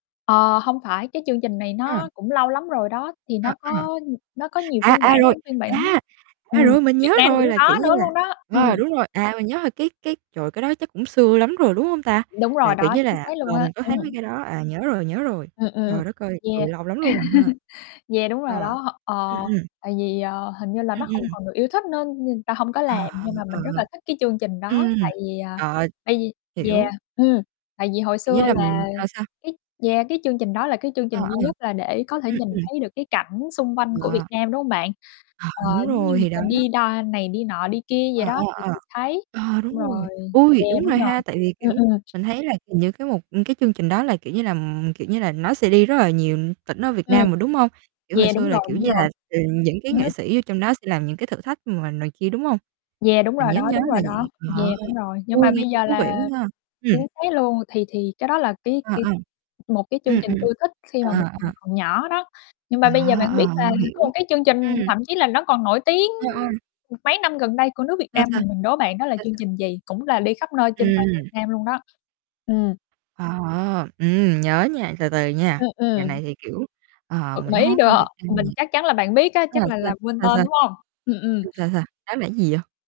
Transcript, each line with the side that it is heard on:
left: Ờ, hông phải cái chương trình này
right: Ừm.
left: nó cũng lâu lắm rồi đó, thì
right: Ờ,
left: nó
right: ừm.
left: có nó có nhiều
right: À,
left: phiên
right: à,
left: bản
right: rồi.
left: lắm, phiên bản
right: A, à,
left: ừm,
right: rồi, mình
left: Việt
right: nhớ
left: Nam
right: rồi
left: cũng
right: là, kiểu
left: có
right: như
left: nữa
right: là
left: luôn đó, ừm.
right: ờ, đúng rồi, à, mình nhớ là cái cái trời, cái đó chắc cũng xưa lắm rồi, đúng hông ta?
left: Đúng
right: Là,
left: rồi
right: kiểu
left: đó,
right: như
left: chính
right: là,
left: xác luôn
right: ờ,
left: á,
right: mình có thấy mấy
left: ừm.
right: cái đó, à, nhớ rồi nhớ rồi.
left: Ừm, ừm,
right: Trời đất ơi!
left: yeah.
right: Trời, lâu lắm luôn rồi ha.
left: Yeah, đúng rồi
right: Ờ.
left: đó, h
right: Ừm,
left: ờ,
right: ừm.
left: tại vì, ờ, hình như là nó
right: Ừm,
left: không
right: ừm.
left: còn được yêu thích nên nên người ta hông có
right: Ờ,
left: làm nhưng mà
right: ờ,
left: mình rất
right: ừ, ừm.
left: là thích cái chương trình đó,
right: Ừm.
left: tại vì, à,
right: Ờ,
left: bây gi yeah,
right: hiểu.
left: ừm, tại vì hồi
right: Kiểu
left: xưa
right: như là mình
left: là
right: ờ, sao?
left: cái yeah, cái chương trình đó là cái chương
right: À,
left: trình duy
right: ờ.
left: nhất là để có thể
right: Ừm,
left: nhìn
right: ừm.
left: thấy được cái cảnh xung quanh của Việt
right: Là
left: Nam, đúng hông bạn?
right: Ờ,
left: Ờ,
right: đúng
left: giống như
right: rồi
left: người
right: thì
left: ta
right: đó.
left: đi đa này, đi nọ đi kia vậy
right: Ờ, ờ,
left: đó thì
right: ờ.
left: thì thấy,
right: Ờ, đúng
left: xong
right: rồi,
left: rồi
right: ôi,
left: yeah,
right: đúng
left: đúng
right: rồi
left: rồi,
right: ha, tại vì,
left: ờ,
right: kiểu,
left: ừm.
right: mình thấy là c những cái mục ừ, cái chương trình đó là, kiểu như là kiểu như là, nó sẽ đi rất là nhiều tỉnh ở Việt
left: Ừm.
right: Nam mà, đúng hông? Kiểu hồi
left: Yeah,
right: xưa
left: đúng
right: là,
left: rồi,
right: kiểu
left: đúng
right: như
left: rồi.
right: là, ờ, những cái nghệ
left: [unintelligible]
right: sĩ vô trong đó sẽ làm những cái thử thách mà này kia, đúng hông?
left: Yeah, đúng
right: Mình
left: rồi
right: nhớ
left: đó,
right: nhớ
left: đúng
right: là
left: rồi đó.
right: vậy, ờ,
left: Yeah, đúng rồi, nhưng
right: ôi,
left: mà
right: nghe
left: bây
right: cũng
left: giờ
right: thú vị
left: là
right: quá ha. Ừm.
left: chính xác luôn thì thì cái đó là cái
right: À,
left: cái
right: à.
left: một cái chương
right: Ừm,
left: trình
right: ừm.
left: ưa thích khi mà mình
right: À, à.
left: hồi còn nhỏ đó, nhưng
right: Ờ,
left: mà bây giờ bạn biết
right: ờ,
left: là
right: hiểu.
left: có một cái chương trình
right: Ừm.
left: thậm chí là nó còn nổi tiếng,
right: Ờ, ờm.
left: mấy năm gần đây của nước Việt
right: Sao,
left: Nam
right: sao?
left: mình, mình đố bạn đó là
right: Sao,
left: chương
right: sa
left: trình gì? Cũng là đi khắp nơi trên toàn
right: Ừm.
left: Việt Nam luôn đó. Ừm.
right: Wow, ờm, ừm, nhớ nha, từ từ nha,
left: Ừm,
right: dạo
left: ừm.
right: này thì, kiểu, ờ,
left: Bật
right: mình
left: mí
right: hông có coi
left: đọ,
right: Việt Nam
left: mình
right: nhiều.
left: chắc chắn là bạn biết á,
right: Nó
left: chắc
right: là
left: là
right: sao?
left: là quên
right: Hay
left: tên,
right: sao?
left: đúng hông? Ừm, ừm.
right: Sa sao, đó là gì vậy?